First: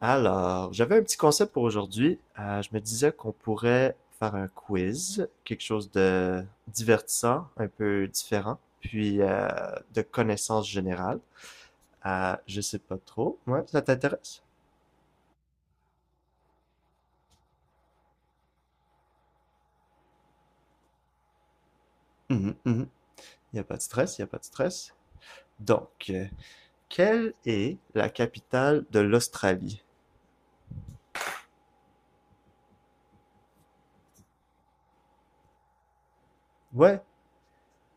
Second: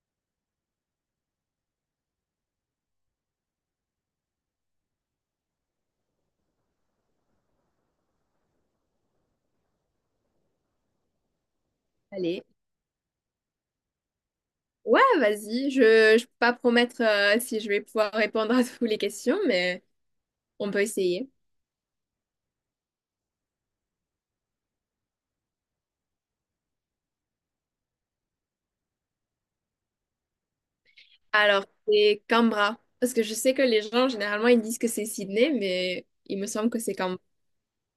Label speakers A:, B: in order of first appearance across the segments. A: Alors, j'avais un petit concept pour aujourd'hui. Je me disais qu'on pourrait faire un quiz, quelque chose de divertissant, un peu différent, puis de connaissances générales. Euh,
B: Allez.
A: je sais pas trop. Ouais, ça t'intéresse?
B: Ouais, vas-y. Je peux pas promettre si je vais pouvoir répondre à toutes les questions, mais on peut essayer.
A: Mhm, mhm. Il n'y a pas de stress, il n'y a pas de stress. Donc, quelle est la capitale de l'Australie?
B: Alors, c'est Canberra. Parce que je sais que les gens, généralement, ils disent que c'est Sydney, mais il me semble que c'est
A: Ouais,
B: Canberra.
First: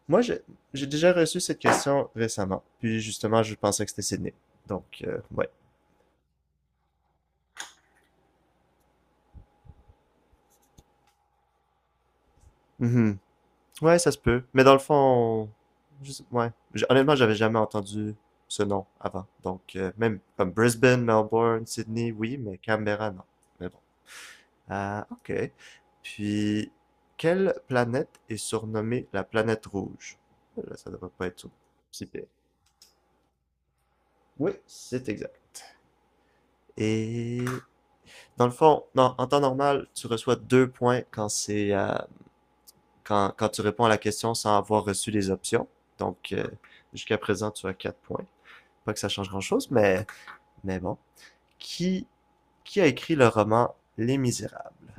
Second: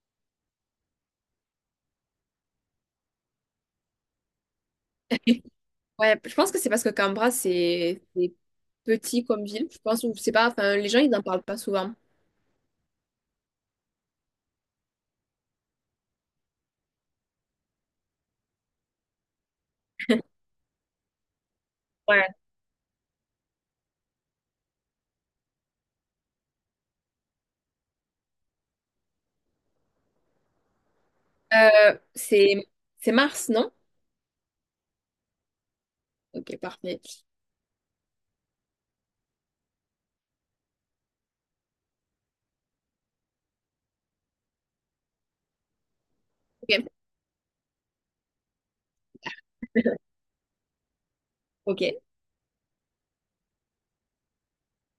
A: moi j'ai déjà reçu cette question récemment, puis justement je pensais que c'était Sydney. Donc, ouais.
B: Ouais, je pense que c'est parce que Canberra, c'est petit comme ville. Je pense, ou je sais pas, enfin, les gens, ils n'en parlent pas souvent.
A: Mhm. Ouais, ça se peut. Mais dans le fond, ouais. Honnêtement, j'avais jamais entendu ce nom avant. Donc, même comme Brisbane, Melbourne, Sydney,
B: Ouais.
A: oui, mais Canberra, non. Mais bon. Ah, ok. Puis, quelle planète est surnommée la planète rouge? Oh là, ça devrait pas être
B: Euh,
A: si pire.
B: c'est c'est Mars, non?
A: Oui, c'est exact.
B: Ok, parfait.
A: Et dans le fond, non, en temps normal, tu reçois 2 points quand c'est quand, quand tu réponds à la question sans avoir reçu les options. Donc, euh,
B: Ok,
A: jusqu'à présent, tu as 4 points. Pas que ça change grand-chose, mais bon.
B: ok.
A: Qui, qui a écrit le roman Les Misérables?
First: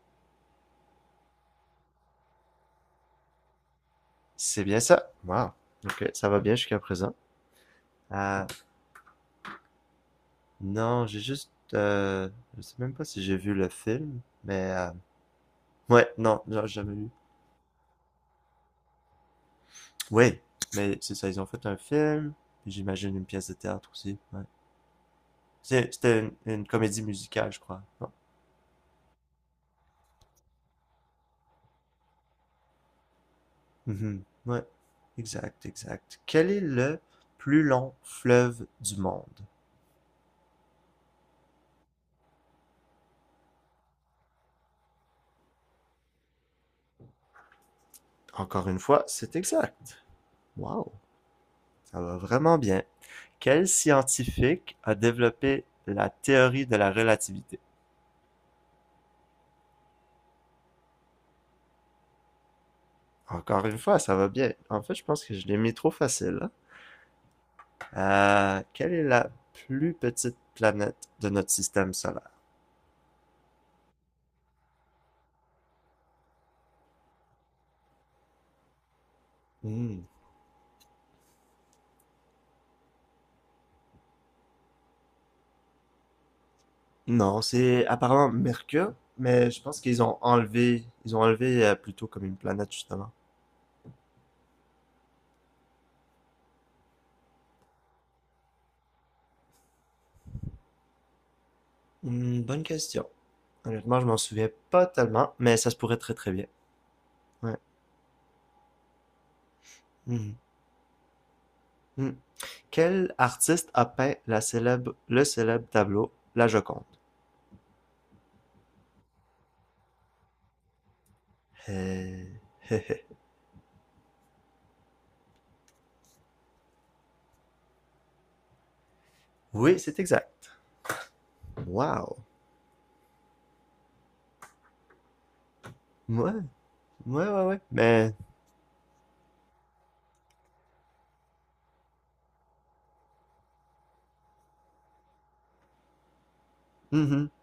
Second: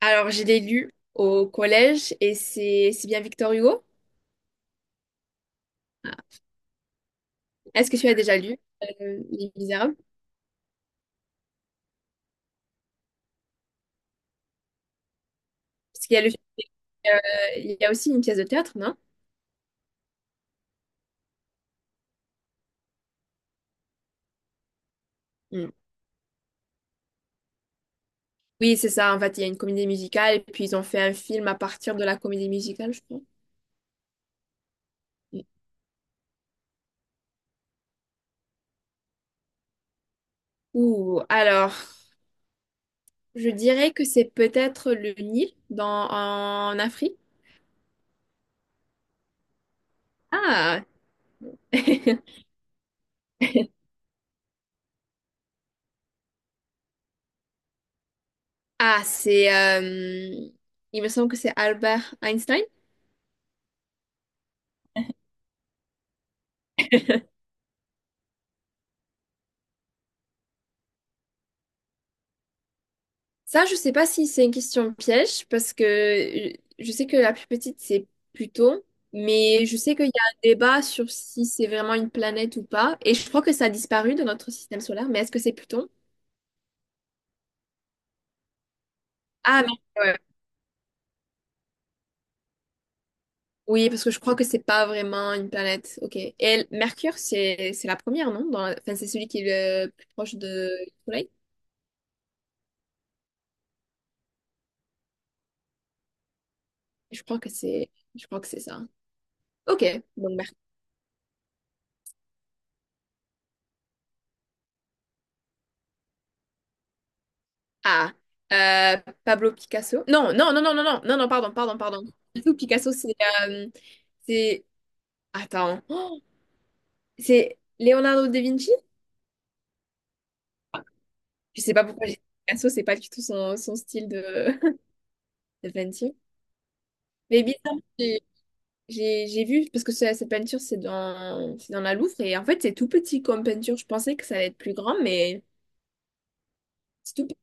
B: Alors, je l'ai lu au collège et c'est bien Victor Hugo?
A: C'est bien ça. Wow. Ok, ça va bien jusqu'à présent.
B: Est-ce que tu as déjà
A: Ah,
B: lu Les Misérables?
A: non, j'ai juste... Je sais même pas si j'ai vu le film, mais... euh,
B: Parce
A: ouais,
B: qu'il y a le,
A: non,
B: euh,
A: j'ai jamais vu.
B: il y a aussi une pièce de théâtre, non?
A: Oui, mais c'est ça, ils ont fait un film, j'imagine une pièce de théâtre aussi. Ouais.
B: Mm.
A: C'était une comédie musicale, je crois. Non?
B: Oui, c'est ça. En fait, il y a une comédie musicale et puis ils ont fait un film à partir de la comédie musicale, je crois.
A: Mhm. Ouais,
B: Mm.
A: exact, exact. Quel est le plus long fleuve du monde?
B: Ouh, alors, je dirais que c'est peut-être le Nil dans, en Afrique.
A: Encore une fois, c'est exact.
B: Ah,
A: Wow. Ça va vraiment bien. Quel scientifique a développé la théorie de la relativité?
B: ah, c'est, euh, il me semble que c'est Albert Einstein.
A: Encore une fois, ça va bien. En fait, je pense que je l'ai mis trop facile, hein. Quelle est la plus petite planète de notre système solaire?
B: Ça, je sais pas si c'est une question piège, parce que je sais que la plus petite, c'est Pluton, mais je sais
A: Hmm.
B: qu'il y a un débat sur si c'est vraiment une planète ou pas, et je crois que ça a disparu de notre système solaire, mais est-ce que c'est Pluton?
A: Non, c'est apparemment Mercure, mais je
B: Ah, mais
A: pense qu'ils ont
B: ouais.
A: enlevé, ils ont enlevé euh, plutôt comme une planète, justement.
B: Oui, parce que je crois que c'est pas vraiment une planète. Ok. Et l- Mercure, c'est la première, non? Dans la- Enfin, c'est celui qui est le plus proche de- du Soleil.
A: Hmm, bonne question. Honnêtement, je m'en souviens pas tellement, mais ça se pourrait très très bien.
B: Je crois que
A: Ouais.
B: c'est je crois que c'est ça. Ok.
A: Hmm.
B: Donc
A: Hmm. Quel artiste a peint la célèbre le célèbre tableau La Joconde?
B: Ah, euh, Pablo Picasso. Non, non, non, non, non, non, non, non, pardon, pardon, pardon.
A: Euh,
B: Pablo Picasso, euh, c'est, Oh, c'est Leonardo da Vinci?
A: Oui, c'est exact.
B: Je sais pas pourquoi j'ai
A: Wow!
B: dit Picasso, c'est pas du tout son, son style de, de peinture.
A: Ouais, ouais,
B: Mais
A: ouais, ouais.
B: bizarre,
A: Mais,
B: j'ai vu, parce que ce- cette peinture, c'est dans la Louvre, et en fait, c'est tout petit comme peinture. Je pensais que ça allait être plus grand, mais c'est
A: mhm.
B: tout petit.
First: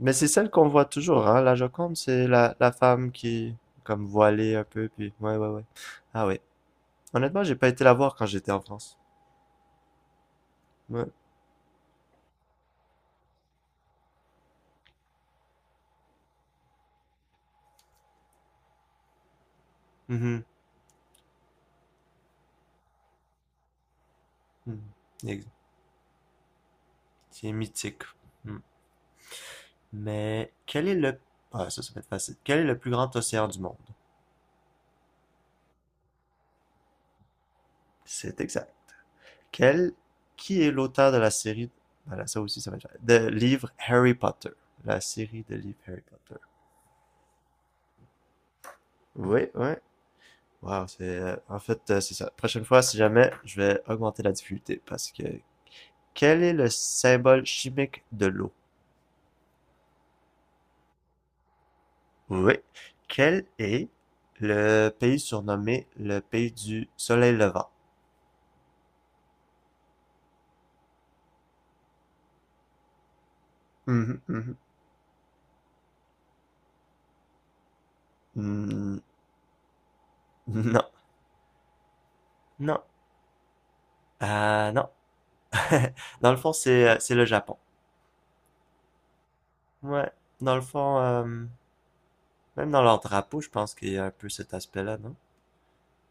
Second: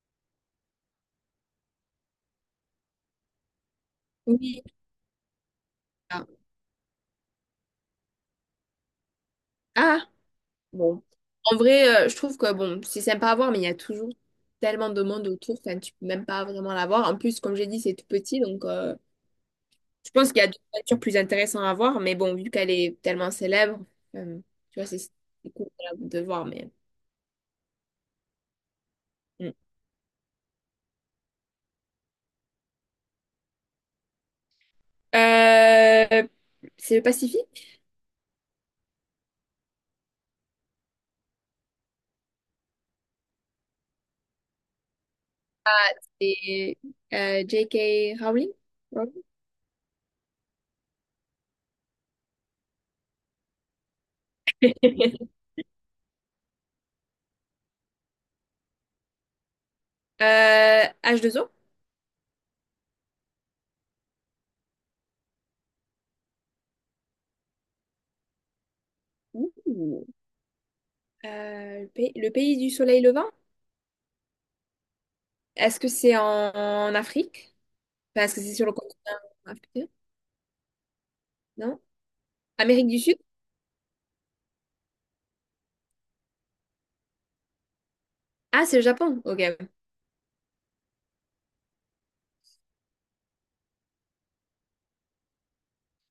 A: Mais c'est celle qu'on voit toujours, hein? La Joconde, c'est la femme qui, comme voilée
B: Oui.
A: un peu, puis ouais, ouais, ouais.
B: Ah,
A: Ah ouais. Honnêtement, j'ai pas été la voir quand j'étais en France.
B: Ah. Bon.
A: Ouais.
B: En vrai, je trouve que bon, c'est sympa à voir, mais il y a toujours tellement de monde autour, enfin, tu peux même pas vraiment la voir. En plus, comme j'ai dit, c'est tout petit, donc je pense qu'il
A: Mhm.
B: y a d'autres voitures plus intéressantes à voir, mais bon, vu qu'elle est tellement célèbre, euh, tu vois,
A: Mhm.
B: c'est
A: Ex-
B: c'est cool de voir, mais.
A: C'est mythique. Mm.
B: Mm.
A: Mais quel est le... Ah, ça va être facile. Quel est le plus grand océan du monde?
B: Euh, c'est le Pacifique
A: C'est exact. Quel, qui est l'auteur de la série voilà, ça aussi, ça va être... de livres Harry Potter. La série de livres Harry Potter.
B: et J.K. Rowling. Rowling.
A: Oui, oui. Wow, en fait, c'est ça. Prochaine fois, si jamais, je vais augmenter la difficulté parce que... Quel est le symbole chimique de l'eau?
B: H2O.
A: Oui. Quel est le pays surnommé le pays du soleil levant?
B: Ouh. Le pays du soleil levant.
A: Mhm, mhm.
B: Est-ce que c'est en Afrique? Parce que c'est sur le
A: Mm,
B: continent africain,
A: non,
B: non?
A: non.
B: Amérique du Sud?
A: Non. Dans le fond, c'est le Japon.
B: Ah, c'est le Japon. Ok.
A: Ouais. Dans le fond, même dans leur drapeau, je pense qu'il y a un peu cet aspect-là, non?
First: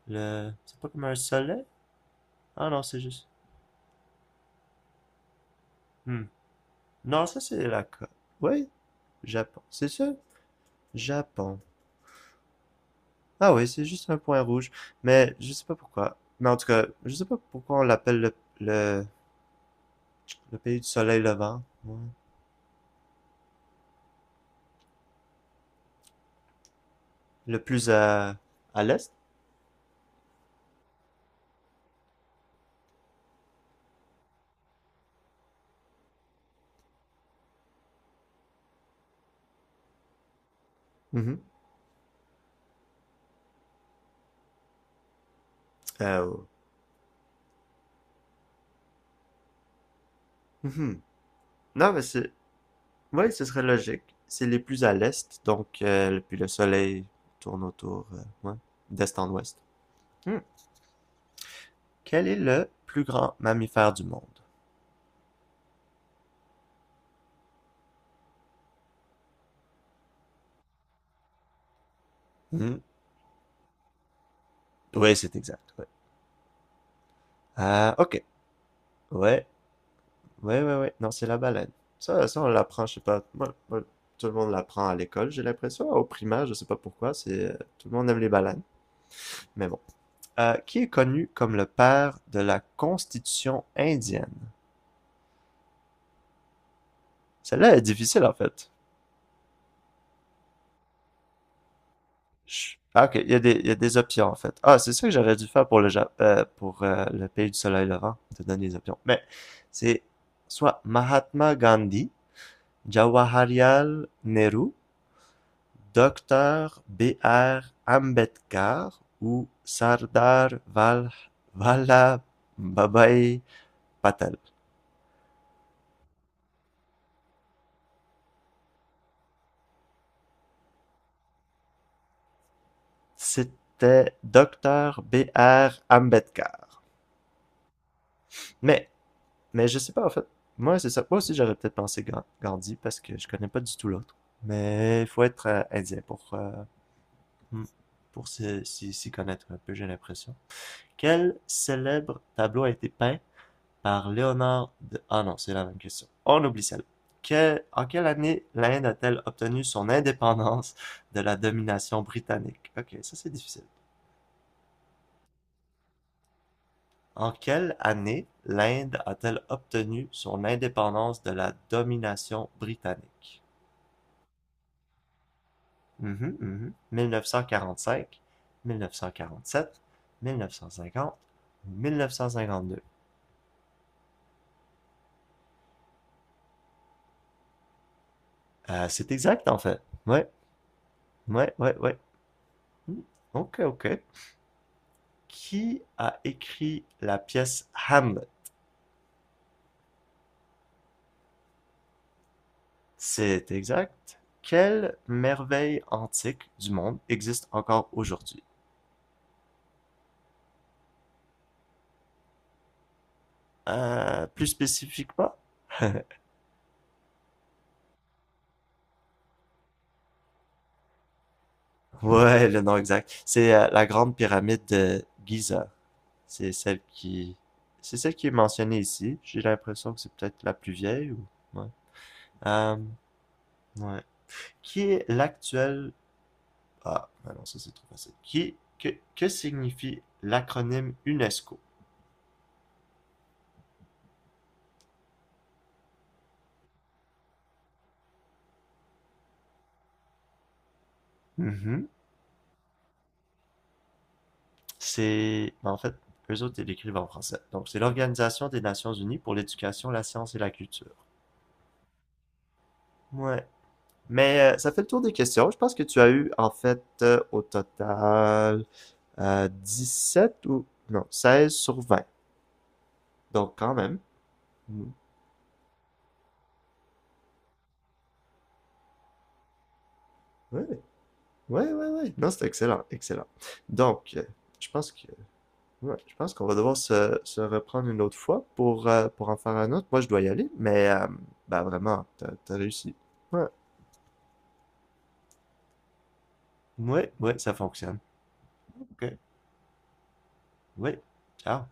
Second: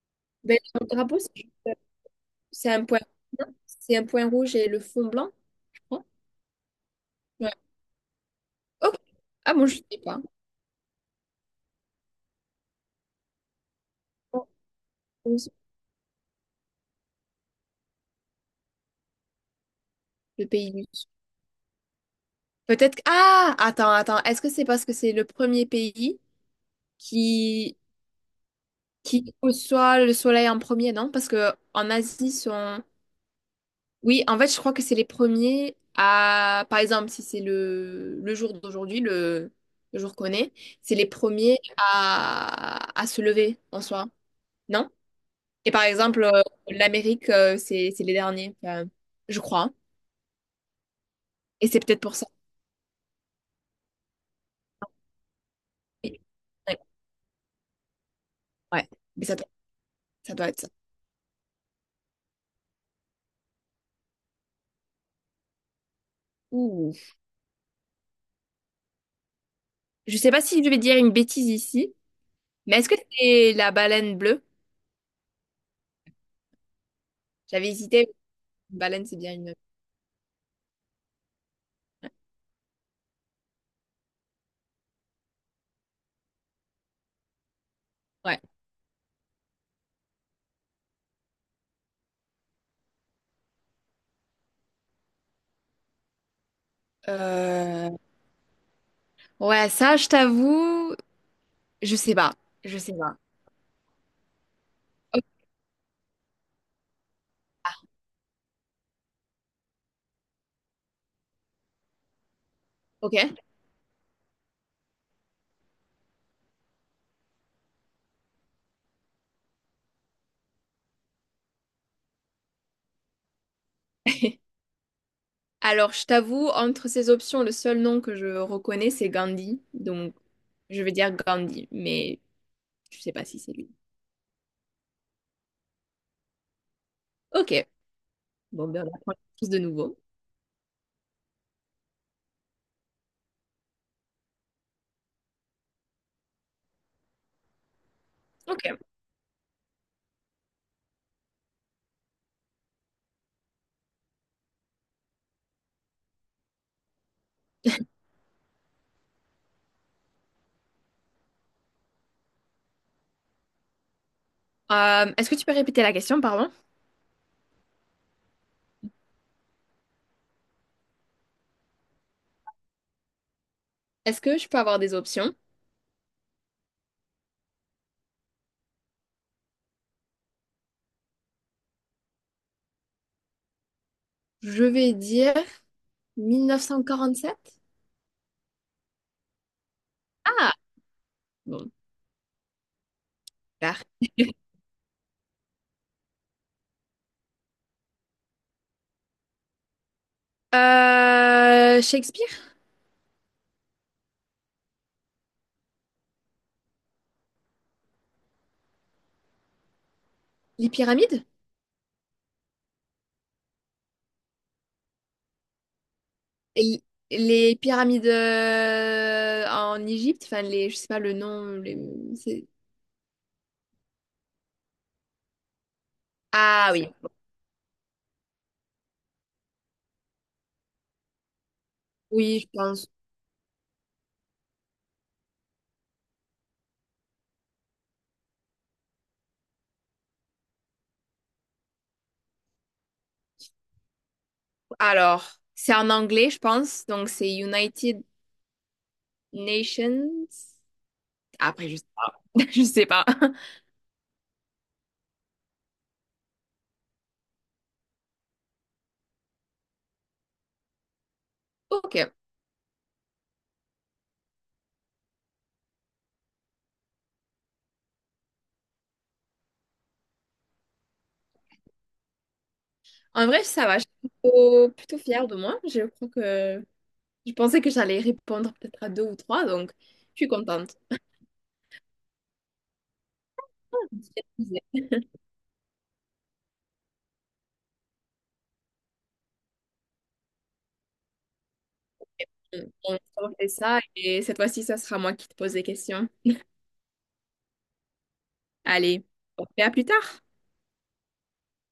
A: Le...
B: Ben,
A: C'est
B: le
A: pas comme un
B: drapeau,
A: soleil? Ah
B: c'est
A: non,
B: un
A: c'est
B: point.
A: juste...
B: Non, c'est un point rouge et le fond blanc, je crois.
A: Hmm. Non, ça
B: Ouais.
A: c'est la... Oui,
B: Ok. Ah
A: Japon.
B: bon, je
A: C'est
B: sais
A: ça?
B: pas.
A: Japon. Ah oui, c'est juste un point
B: Oh,
A: rouge. Mais
B: oh, c'est
A: je sais pas pourquoi. Mais en tout cas, je sais pas pourquoi on l'appelle le, le,
B: le
A: le
B: pays
A: pays du
B: du Sud.
A: soleil levant. Ouais.
B: Peut-être que... Ah! Attends, attends. Est-ce que c'est parce que c'est le premier pays
A: Le
B: qui...
A: plus à l'est?
B: qui reçoit le soleil en premier, non? Parce que en Asie, sont... Oui, en fait, je crois que c'est les premiers à, par exemple, si c'est le jour d'aujourd'hui, le jour qu'on est, c'est les
A: Mhm.
B: premiers à se lever en soi, non? Et par exemple,
A: Euh, au-
B: l'Amérique, c'est les derniers, je crois.
A: mhm.
B: Et c'est
A: Non,
B: peut-être
A: mais
B: pour ça.
A: c'est... Oui, ce serait logique. C'est les plus à l'est, donc
B: Oui.
A: euh, puis le
B: Ouais,
A: soleil tourne autour, ouais,
B: ouais.
A: d'est
B: Mais
A: en ouest.
B: ça
A: Hmm.
B: doit être ça.
A: Quel est le plus grand mammifère du monde?
B: Ouh. Je sais pas si je vais dire une bêtise ici,
A: Hmm.
B: mais est-ce que c'est la baleine bleue?
A: Oui, c'est exact, ouais.
B: J'avais
A: Ah,
B: hésité.
A: ok.
B: Une baleine, c'est bien
A: Ouais,
B: une.
A: ouais, ouais, ouais. Non, c'est la baleine. Ça, on l'apprend, je sais pas. Moi, moi, tout le monde l'apprend à l'école, j'ai l'impression. Au primaire, je sais pas pourquoi. C'est tout le monde aime les
B: Ouais.
A: baleines. Mais bon. Qui est connu comme le père de la Constitution indienne? Celle-là est
B: Euh,
A: difficile en fait.
B: ouais, ça, je t'avoue. Je sais pas, je sais
A: Ah, ok,
B: pas.
A: il y a des options en fait. Ah, c'est ça que
B: O-
A: j'aurais dû faire pour le pays du soleil levant, te donner les options. Mais c'est soit Mahatma Gandhi,
B: Ok.
A: Jawaharlal Nehru, Docteur B. R. Ambedkar ou Sardar Val Vallabhbhai Patel.
B: Alors, je t'avoue, entre ces options, le seul nom que je reconnais, c'est Gandhi. Donc, je vais dire Gandhi, mais je sais pas si c'est lui.
A: C'était Docteur B. R. Ambedkar.
B: Ok. Bon, ben,
A: Mais
B: on apprend tous de
A: Mais je sais
B: nouveau.
A: pas, en fait. Moi, c'est ça. Moi aussi, j'aurais peut-être pensé Gandhi parce que je connais pas du tout l'autre. Mais il faut être indien pour, hmm, pour s'y
B: Ok.
A: s'y- s'y connaître un peu, j'ai l'impression. Quel célèbre tableau a été peint par Léonard de... Ah non, c'est la même question. On oublie celle. Que... En quelle année l'Inde a-t-elle obtenu son indépendance de la domination britannique? Ok, ça c'est difficile.
B: Est-ce que tu peux répéter la question, pardon?
A: En quelle année l'Inde a-t-elle obtenu son indépendance de la domination britannique?
B: Est-ce que je peux avoir des options?
A: Mille neuf cent cinquante, mille neuf cent quarante quarante cinq sept Mhm, mhm. 1945, 1947, 1950, 1952.
B: Je vais dire 1947.
A: C'est exact en fait. Ouais,
B: Ah,
A: ouais,
B: bon,
A: ouais, ouais. Hmm, ok,
B: super.
A: ok. Qui a écrit la pièce Hamlet?
B: Shakespeare?
A: C'est exact. Quelle merveille antique du monde existe encore aujourd'hui?
B: Les pyramides?
A: Plus spécifiquement?
B: Et les pyramides en Égypte, enfin les, je sais pas le nom, les-
A: Ouais,
B: c'est-
A: le nom exact. C'est la Grande Pyramide de Giza. C'est
B: Ah
A: celle
B: oui,
A: qui... C'est celle qui est mentionnée ici. J'ai l'impression que c'est peut-être la plus vieille ou... Ouais.
B: oui, je
A: Euh,
B: pense.
A: ouais. Qui est l'actuel... Ah, bah non, ça c'est trop facile. Qui... Que signifie l'acronyme UNESCO?
B: Alors, c'est en anglais, je pense, donc c'est United Nations. Après, je sais
A: Mhm.
B: pas. Je sais pas.
A: En fait, eux autres, ils l'écrivent en français. Donc, c'est l'Organisation des Nations Unies pour l'éducation, la science et la culture.
B: Ok.
A: Ouais. Mais ça fait le tour des questions. Je pense que tu as eu, en fait, au total, sept ou... Non, 16 sur 20.
B: En vrai,
A: Donc,
B: ça
A: quand
B: va. Je suis
A: même. Mm.
B: plutôt fière de moi. Je crois que je pensais que j'allais répondre peut-être à deux ou trois, donc je suis
A: Ouais,
B: contente.
A: ouais, ouais, ouais. Non, c'est excellent, excellent. Donc, je pense que, ouais, je pense qu'on va devoir se reprendre une autre fois pour en faire un autre. Moi, je dois y aller, mais bah, vraiment, t'as réussi.
B: On
A: Ouais,
B: fait ça et cette fois-ci, ça sera moi qui te pose des questions.
A: ouais, ouais, ça fonctionne.
B: Allez,
A: Ok,
B: on fait à plus tard.
A: ouais, ciao.